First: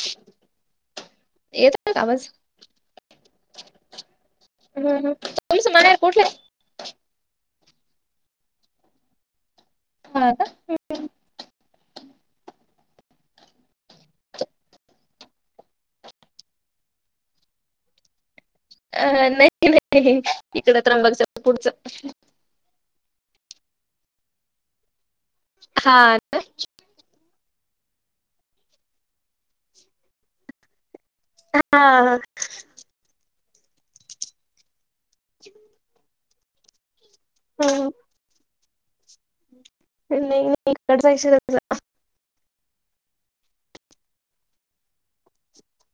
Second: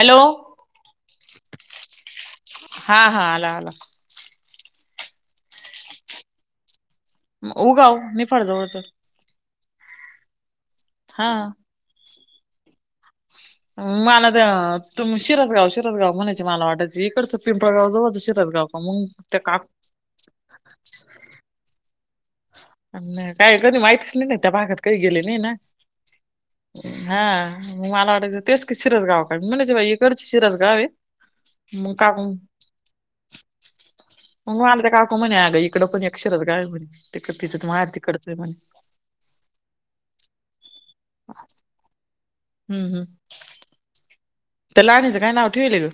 Hello येतोय का आवाज? हा हा आला आला हम् हम तुमचं म्हणार कुठे उगाऊ मी फडजवळच हा का हा मला ते त शिरसगाव शिरसगाव म्हणायचे मला वाटायची इकडच पिंपळगाव जवळ अ नाही नाही इकड त्रंबाकच्या पुढच नाही काय कधी माहितच नाही नाही त्या भागात कध गेले नाही ना हा हा म मला वाटयचं तेच क शिरस गाव काढ म्हणायची बा इकडच शिरस गाव आहे हा मग काकू मगवाले तर काकूम नाही आहे ग इकडं पण अक्षरच गाय म्हणे ति हं. मरतीिकडचं आहे म्हणे नाही नाही इकडचाशचा हम्म हम्म त्यालाणीच काय ना उ ठेवले ग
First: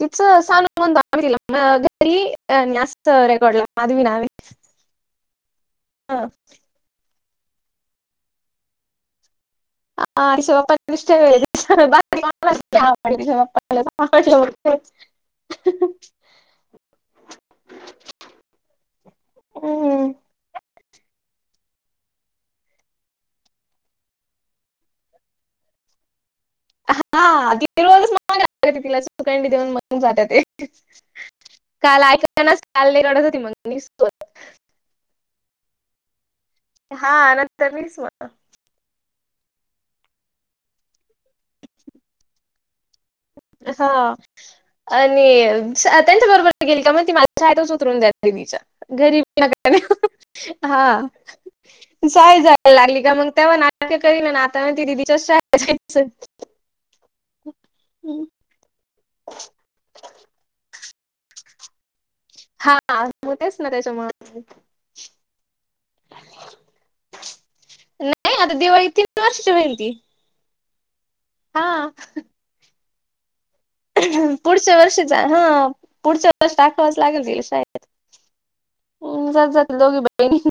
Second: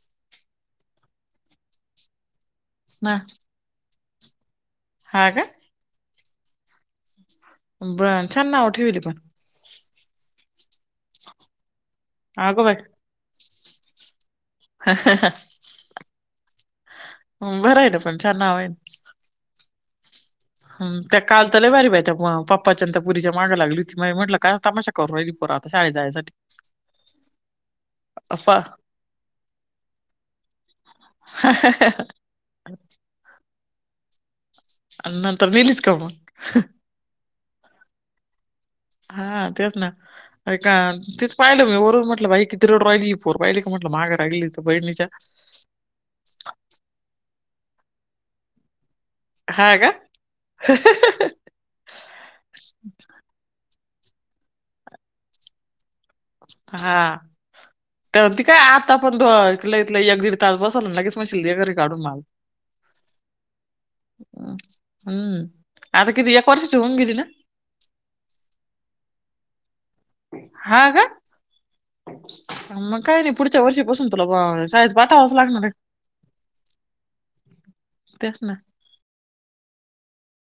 तिचं सानू म्हून द तिला घरीस्त रेकॉर्ड ला माधवी ना ह का हा बण छान नाव ठेवली पण ह रष बाप्पा अगं बाई दृ्यापा हा ह ह बरं आहे ना पण छान नाव आहे हम् हम त्या काल तरलाय बारी बाई त्या पप्पा चनंदतापुरीच्या माग लागली ती म्हटलं का करय रिपोरा आता शाळे जाण्यासाठी हा ति अफवा तिला सुखंडी देऊन मणून जात ते ह त्यांनाचाल काढत होती मग नंतर निलित काव हा नंतर मच मणा हा तेच ना ऐ का तेच पाहिलं मी वरून म्हटलं बाई किती रड राॉहिली पोर बाहिले का म्हटलं हा माग राहिली तर बहिणीच्या आणि त्यांच्या बरोबर गेली का मग ती माझच उतरून द्याच्या घरी हां का? हा जाय जायला लागली का मग त्याव नाक कर ना ना आता ना ते दिदीच्या हा तर त काय आता पणऐलं इथलं एक दीड तास बस गेच मरी काढून मल हा मू तेच ना त्याच्या म हं, हं. आता किती या कर्षच होून गेली ना नाही आता दिवाळी तीन वर्षाची होईल ती हा का हा नम का पुढच्या वर्षी बसून तुला पुढच्या शळेत वर्षीचा पाठावाच लागणार हा आहे पुढच्या वर्ष टाकावंच लागेल तिला शाळेत. त्याच ना जात जात दोघी बहिणी